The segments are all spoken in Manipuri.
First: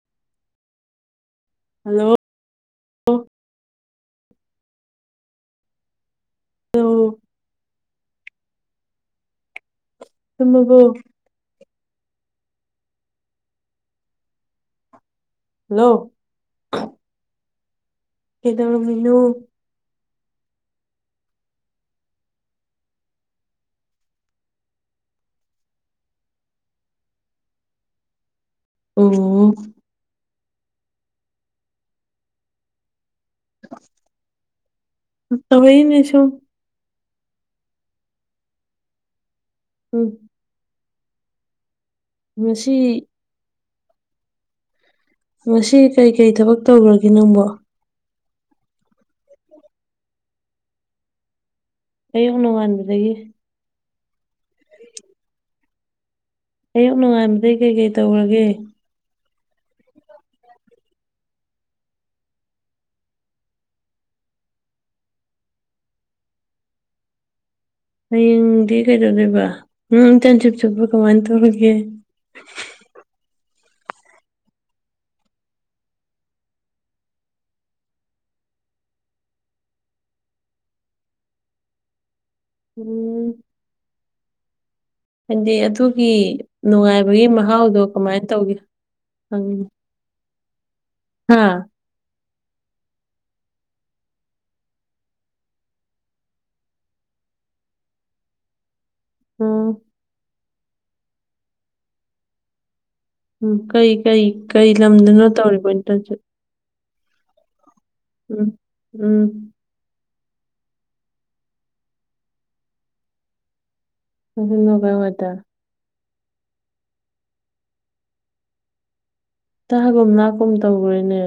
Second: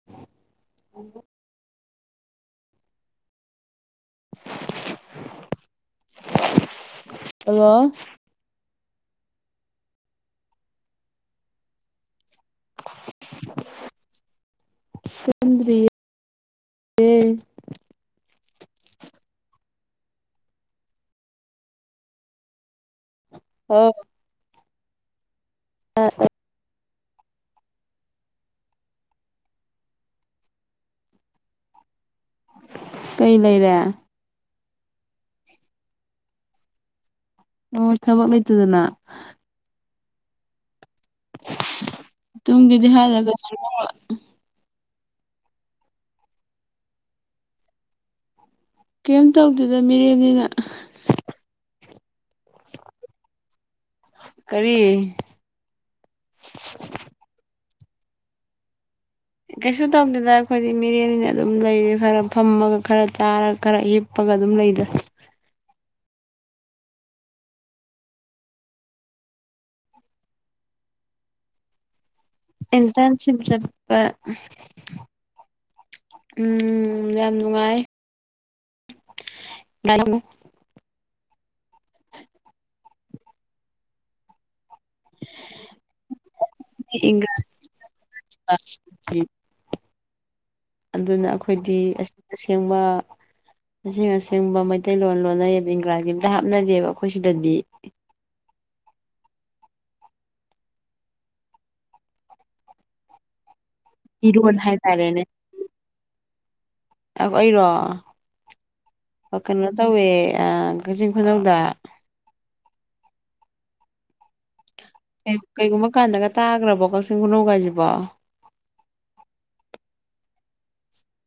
[inaudible] ꯍꯜꯂꯣ [inaudible] [unintelligible] ꯍꯜꯂꯣ ꯇꯨꯝꯃꯕꯣ ꯆꯦꯟꯗ꯭ꯔꯤ ꯍꯜꯂꯣ ꯗꯦ ꯀꯩꯗꯧꯔꯃꯤꯅꯣ ꯍꯣ ꯑꯥ ꯑꯣ ꯀꯩ ꯂꯩꯔꯦ ꯇꯧꯔꯛ ꯏꯅꯤ ꯁꯨꯝ ꯃꯣꯏ ꯊꯕꯛ ꯂꯩꯇꯦꯗꯅ ꯎꯝ ꯉꯁꯤ ꯇꯨꯝꯒꯦ ꯗꯤ ꯍꯥꯏꯗꯅ [unintelligible] ꯉꯁꯤ ꯀꯩꯀꯩ ꯊꯕꯛ ꯇꯧꯒ꯭ꯔꯒꯦ ꯅꯪꯕꯣ ꯀꯩꯝ ꯇꯧꯗꯦꯗ ꯃꯤꯔꯦꯝꯅꯤꯅ ꯑꯌꯨꯛ ꯅꯣꯡꯉꯥꯟꯕꯗꯒꯤ ꯀꯔꯤ ꯑꯌꯨꯛ ꯅꯨꯡꯉꯥꯏꯕꯗꯩ ꯀꯩꯀꯩ ꯇꯧꯔꯒꯦ ꯀꯩꯁꯨ ꯇꯧꯗꯦꯗ ꯑꯩꯈꯣꯏꯗꯤ ꯃꯤꯔꯦꯅꯤꯅ ꯑꯗꯨꯝ ꯂꯩꯔꯦ ꯈꯔ ꯐꯝꯃꯒ ꯈꯔ ꯆꯥꯔ ꯈꯔ ꯍꯤꯞ ꯄꯥꯒ ꯑꯗꯨꯝ ꯂꯩꯗ ꯍꯌꯦꯡꯗꯤ ꯀꯩꯗꯧꯗꯣꯏꯕ ꯎꯝ ꯏꯟꯇꯔꯟꯁꯤꯞ ꯆꯠꯄ ꯀꯃꯥꯏꯟ ꯇꯧꯔꯒꯦ ꯑꯟꯇꯔꯟꯁꯤꯞ ꯆꯠꯄ ꯎꯝ ꯌꯥꯝ ꯅꯨꯡꯉꯥꯏ [unintelligible] ꯎꯝ ꯍꯥꯏꯗꯤ ꯑꯗꯨꯒꯤ ꯅꯨꯡꯉꯥꯏꯕꯒꯤ ꯏꯪꯒ꯭ꯔꯥꯖꯤ ꯃꯍꯥꯎꯗꯣ ꯀꯃꯥꯏꯅ ꯇꯧꯒꯦ ꯑꯗꯨꯅ ꯍꯥ ꯑꯩꯈꯣꯏꯗꯤ ꯑꯁ ꯑꯁꯦꯡꯕ ꯑꯁꯦꯡ ꯑꯁꯦꯡꯕ ꯃꯩꯇꯩꯂꯣꯟ ꯂꯣꯟꯅꯩꯌꯦ ꯕꯦꯡꯒꯂꯤ ꯑꯃꯝꯇ ꯍꯥꯞꯅꯗꯦꯕ ꯑꯩꯈꯣꯏ ꯁꯤꯗꯗꯤ ꯎꯝ ꯎꯝ ꯀꯩ ꯀꯩ ꯏꯔꯣꯟ ꯀꯩ ꯍꯥꯏꯇꯥꯔꯦꯅꯦ ꯂꯝꯗꯅꯣ ꯇꯧꯔꯤꯕꯣ ꯏꯟꯇ꯭ꯔꯟ ꯁꯤꯞ ꯑꯩ ꯑꯩꯔꯣ ꯎꯝ ꯑ ꯎꯝ ꯀꯩꯅꯣ ꯇꯧꯋꯦ ꯑꯥ ꯀꯛꯆꯤꯡ ꯈꯨꯅꯧꯗ ꯀꯩ [unintelligible] ꯀꯩꯒꯨꯝꯕ ꯀꯥꯟꯗꯒ ꯇꯥꯒ꯭ꯔꯥꯕꯣ ꯀꯛꯆꯤꯡ ꯈꯨꯅꯧꯒꯥꯏꯁꯤꯕꯣ ꯇꯥꯒꯨꯝ ꯂꯥꯛꯀꯨꯝ ꯇꯧꯈꯔꯦꯅꯦ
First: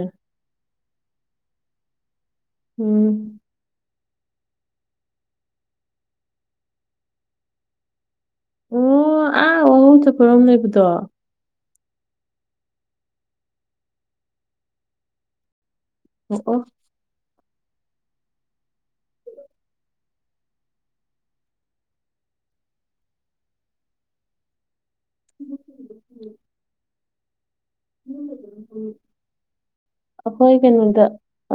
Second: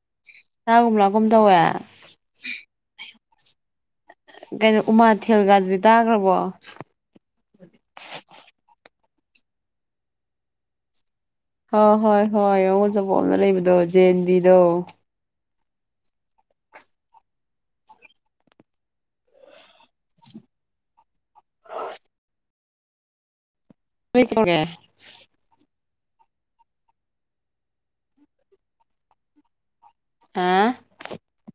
ꯇꯥꯒꯨꯝ ꯂꯥꯛꯀꯨꯝ ꯇꯧꯋꯦ ꯎꯝ ꯀꯩꯅꯣ ꯎꯃꯥꯊꯦꯜꯒꯗꯨꯗꯤ ꯇꯥꯒ꯭ꯔꯥꯕꯣ ꯑꯣ ꯑꯥ ꯋꯥꯉꯨ ꯆꯠꯄꯔꯣꯝ ꯂꯩꯕꯗꯣ ꯍꯣꯏ ꯍꯣꯏ ꯍꯣꯏ ꯋꯥꯡꯉꯨ ꯆꯠꯄꯝꯔꯣꯝꯗ ꯂꯩꯕꯗꯣ ꯖꯦꯟꯕꯤꯗꯣ ꯑꯣ ꯑꯣ [unintelligible] [inaudible] ꯍꯥ ꯑꯩꯈꯣꯏ ꯀꯩꯅꯣꯗ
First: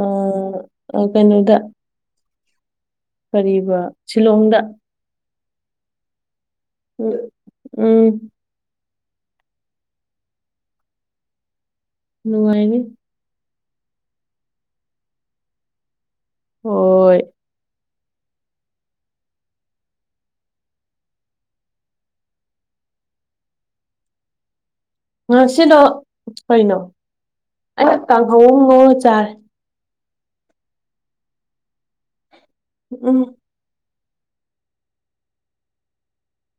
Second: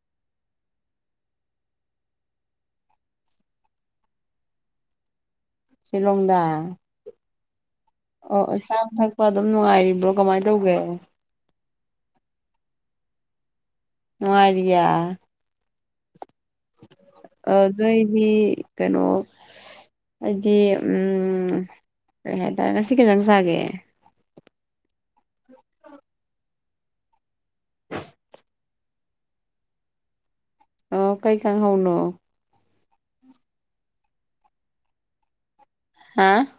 ꯎꯝ ꯀꯩꯅꯣꯗ ꯀꯔꯤꯕ ꯁꯤꯂꯣꯡꯗ ꯁꯤꯂꯣꯡꯗ ꯎꯝ ꯎꯝ ꯑꯣ ꯑꯣ ꯆꯥꯕ ꯊꯛꯄ ꯑꯗꯨꯝ ꯅꯨꯡꯉꯥꯏꯔꯤꯕ꯭ꯔꯣ ꯀꯃꯥꯏꯅ ꯇꯧꯔꯤꯒꯦ ꯅꯨꯡꯉꯥꯏꯔꯤ ꯅꯨꯡꯉꯥꯏꯔꯤꯌꯦ ꯍꯣꯏ ꯑꯗꯨꯗꯩꯗꯤ ꯀꯩꯅꯣ ꯍꯥꯏꯗꯤ ꯎꯝ ꯀꯔꯤ ꯍꯥꯏꯇꯥꯔꯦ ꯉꯁꯤ ꯀꯩ ꯑꯦꯟꯁꯥꯡ ꯆꯥꯒꯦ ꯉꯁꯤꯗꯣ ꯀꯩꯅꯣ ꯑꯩꯅ ꯀꯥꯡꯍꯧ ꯑꯃ ꯉꯧꯔ ꯆꯥꯔꯦ ꯑꯣ ꯀꯩ ꯀꯥꯡꯍꯧꯅꯣ ꯎꯝ ꯍꯥ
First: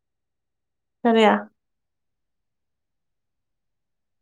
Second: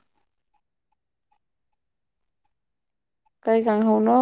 ꯀꯔꯤ ꯀꯩ ꯀꯥꯡꯍꯧꯅꯣ